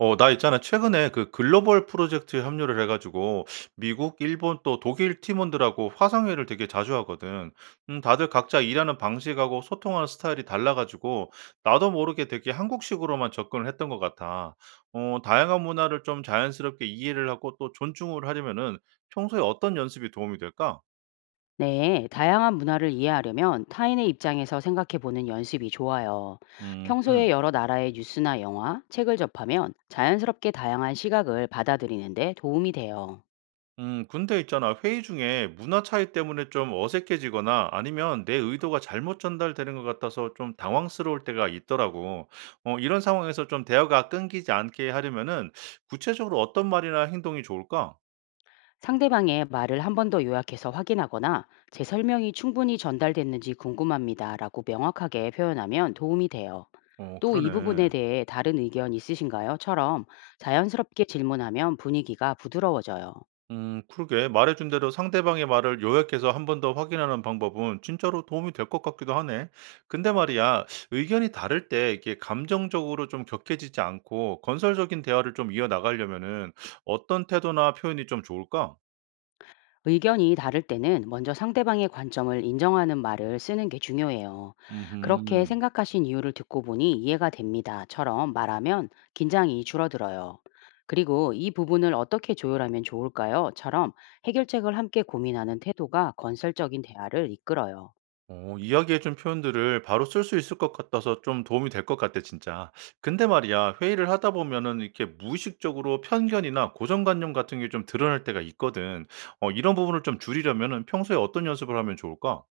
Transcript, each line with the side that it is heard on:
right: 나 있잖아. 최근에 그 글로벌 프로젝트에 합류를 해가지고 미국, 일본 또 독일 팀원들하고 화상회의를 되게 자주 하거든. 다들 각자 일하는 방식하고 소통하는 스타일이 달라가지고 나도 모르게 되게 한국식으로만 접근을 했던 것 같아. 다양한 문화를 좀 자연스럽게 이해를 하고 또 존중을 하려면은 평소에 어떤 연습이 도움이 될까?
left: 네, 다양한 문화를 이해하려면 타인의 입장에서 생각해 보는 연습이 좋아요.
right: 음,
left: 평소에
right: 음.
left: 여러 나라의 뉴스나 영화, 책을 접하면 자연스럽게 다양한 시각을 받아들이는데 도움이 돼요.
right: 근데 있잖아. 회의 중에 문화 차이 때문에 좀 어색해지거나 아니면 내 의도가 잘못 전달되는 것 같아서 좀 당황스러울 때가 있더라고. 이런 상황에서 좀 대화가 끊기지 않게 하려면은 구체적으로 어떤 말이나 행동이 좋을까?
left: 상대방의 말을 한 번 더 요약해서 확인하거나 제 설명이 충분히 전달됐는지 궁금합니다. 라고 명확하게 표현하면 도움이 돼요.
right: 어,
left: 또 이 부분에
right: 그러네.
left: 대해 다른 의견 있으신가요? 처럼 자연스럽게 질문하면 분위기가 부드러워져요.
right: 그러게. 말해준 대로 상대방의 말을 요약해서 한 번 더 확인하는 방법은 진짜로 도움이 될 것 같기도 하네. 근데 말이야, 의견이 다를 때 이게 감정적으로 좀 격해지지 않고 건설적인 대화를 좀 이어나가려면은 어떤 태도나 표현이 좀 좋을까?
left: 의견이 다를 때는 먼저 상대방의 관점을 인정하는 말을 쓰는 게 중요해요. 그렇게
right: 음
left: 생각하신 이유를 듣고 보니 이해가 됩니다.처럼 말하면 긴장이 줄어들어요. 그리고 이 부분을 어떻게 조율하면 좋을까요?처럼 해결책을 함께 고민하는 태도가 건설적인 대화를 이끌어요.
right: 이야기해준 표현들을 바로 쓸 수 있을 것 같아서 좀 도움이 될 것 같아, 진짜. 근데 말이야, 회의를 하다 보면은 이렇게 무의식적으로 편견이나 고정관념 같은 게 좀 드러날 때가 있거든. 이런 부분을 좀 줄이려면은 평소에 어떤 연습을 하면 좋을까?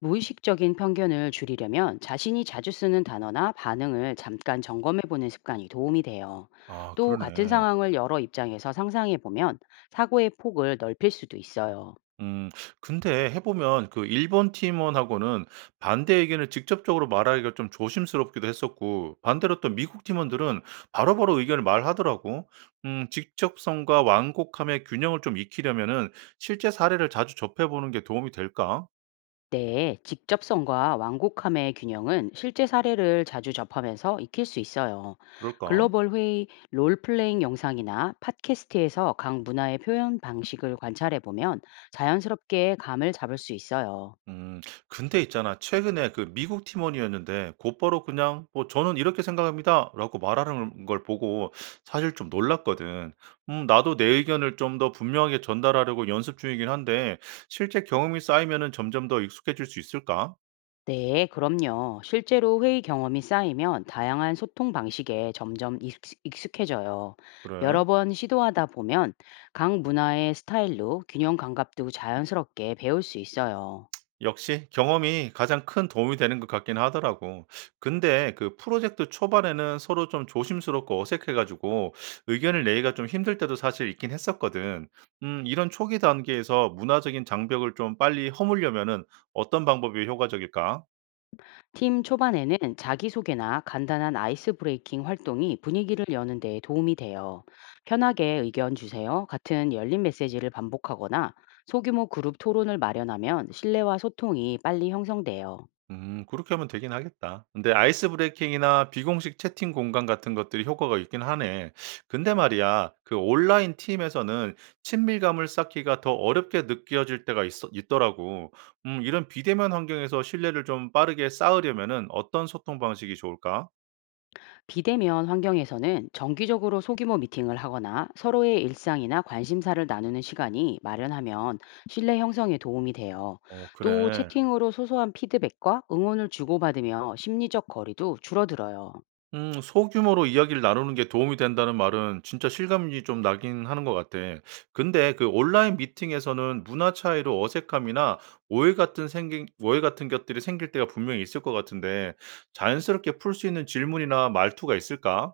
left: 무의식적인 편견을 줄이려면 자신이 자주 쓰는 단어나 반응을 잠깐 점검해 보는 습관이 도움이 돼요.
right: 아,
left: 또 같은
right: 그러네.
left: 상황을 여러 입장에서 상상해 보면 사고의 폭을 넓힐 수도 있어요.
right: 음. 근데 해 보면 그 일본 팀원하고는 반대 의견을 직접적으로 말하기가 좀 조심스럽기도 했었고 반대로 또 미국 팀원들은 바로바로 의견을 말하더라고. 직접성과 완곡함의 균형을 좀 익히려면은 실제 사례를 자주 접해 보는 게 도움이 될까?
left: 네, 직접성과 완곡함의 균형은 실제 사례를 자주 접하면서 익힐 수 있어요.
right: 그럴까?
left: 글로벌 회의, 롤플레잉 영상이나 팟캐스트에서 각 문화의 표현 방식을 관찰해 보면 자연스럽게 감을 잡을 수 있어요.
right: 음. 근데 있잖아. 최근에 그 미국 팀원이었는데 곧바로 그냥 "뭐 저는 이렇게 생각합니다."라고 말하는 걸 보고 사실 좀 놀랐거든. 나도 내 의견을 좀 더 분명하게 전달하려고 연습 중이긴 한데 실제 경험이 쌓이면은 점점 더 익숙해질 수 있을까?
left: 네, 그럼요. 실제로 회의 경험이 쌓이면 다양한 소통 방식에 점점 익숙해져요.
right: 그래.
left: 여러 번 시도하다 보면 각 문화의 스타일로 균형 감각도 자연스럽게 배울 수 있어요.
right: 역시 경험이 가장 큰 도움이 되는 것 같긴 하더라고. 근데 그 프로젝트 초반에는 서로 좀 조심스럽고 어색해가지고 의견을 내기가 좀 힘들 때도 사실 있긴 했었거든. 이런 초기 단계에서 문화적인 장벽을 좀 빨리 허물려면은 어떤 방법이 효과적일까?
left: 팀 초반에는 자기소개나 간단한 아이스 브레이킹 활동이 분위기를 여는 데 도움이 돼요. 편하게 의견 주세요. 같은 열린 메시지를 반복하거나 소규모 그룹 토론을 마련하면 신뢰와 소통이 빨리 형성돼요.
right: 그렇게 하면 되긴 하겠다. 근데 아이스 브레이킹이나 비공식 채팅 공간 같은 것들이 효과가 있긴 하네. 근데 말이야, 그 온라인 팀에서는 친밀감을 쌓기가 더 어렵게 느껴질 때가 있 있더라고. 이런 비대면 환경에서 신뢰를 좀 빠르게 쌓으려면은 어떤 소통 방식이 좋을까?
left: 비대면 환경에서는 정기적으로 소규모 미팅을 하거나 서로의 일상이나 관심사를 나누는 시간이 마련하면 신뢰 형성에 도움이 돼요.
right: 어,
left: 또
right: 그래.
left: 채팅으로 소소한 피드백과 응원을 주고받으며 심리적 거리도 줄어들어요.
right: 소규모로 이야기를 나누는 게 도움이 된다는 말은 진짜 실감이 좀 나긴 하는 것 같아. 근데 그 온라인 미팅에서는 문화 차이로 어색함이나 오해 같은 생긴 오해 같은 것들이 생길 때가 분명히 있을 것 같은데 자연스럽게 풀 수 있는 질문이나 말투가 있을까?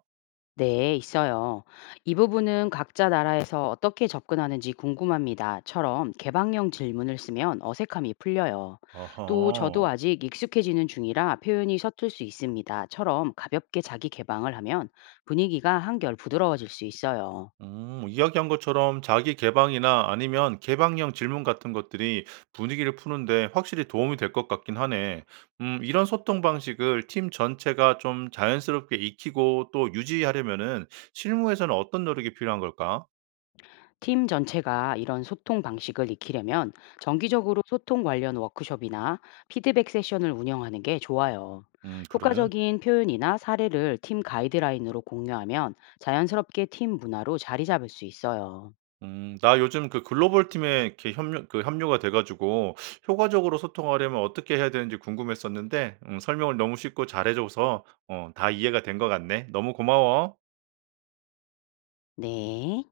left: 네, 있어요. 이 부분은 각자 나라에서 어떻게 접근하는지 궁금합니다.처럼 개방형 질문을 쓰면 어색함이 풀려요. 또 저도
right: 어허.
left: 아직 익숙해지는 중이라 표현이 서툴 수 있습니다.처럼 가볍게 자기 개방을 하면 분위기가 한결 부드러워질 수 있어요.
right: 이야기한 것처럼 자기 개방이나 아니면 개방형 질문 같은 것들이 분위기를 푸는데 확실히 도움이 될 것 같긴 하네. 이런 소통 방식을 팀 전체가 좀 자연스럽게 익히고 또 유지하려면은 실무에서는 어떤 노력이 필요한 걸까?
left: 팀 전체가 이런 소통 방식을 익히려면 정기적으로 소통 관련 워크숍이나 피드백 세션을 운영하는 게 좋아요.
right: 그래.
left: 효과적인 표현이나 사례를 팀 가이드라인으로 공유하면 자연스럽게 팀 문화로 자리 잡을 수 있어요.
right: 나 요즘 그 글로벌 팀에 이렇게 그 합류가 돼가지고 효과적으로 소통하려면 어떻게 해야 되는지 궁금했었는데, 설명을 너무 쉽고 잘해줘서, 다 이해가 된 것 같네. 너무 고마워.
left: 네.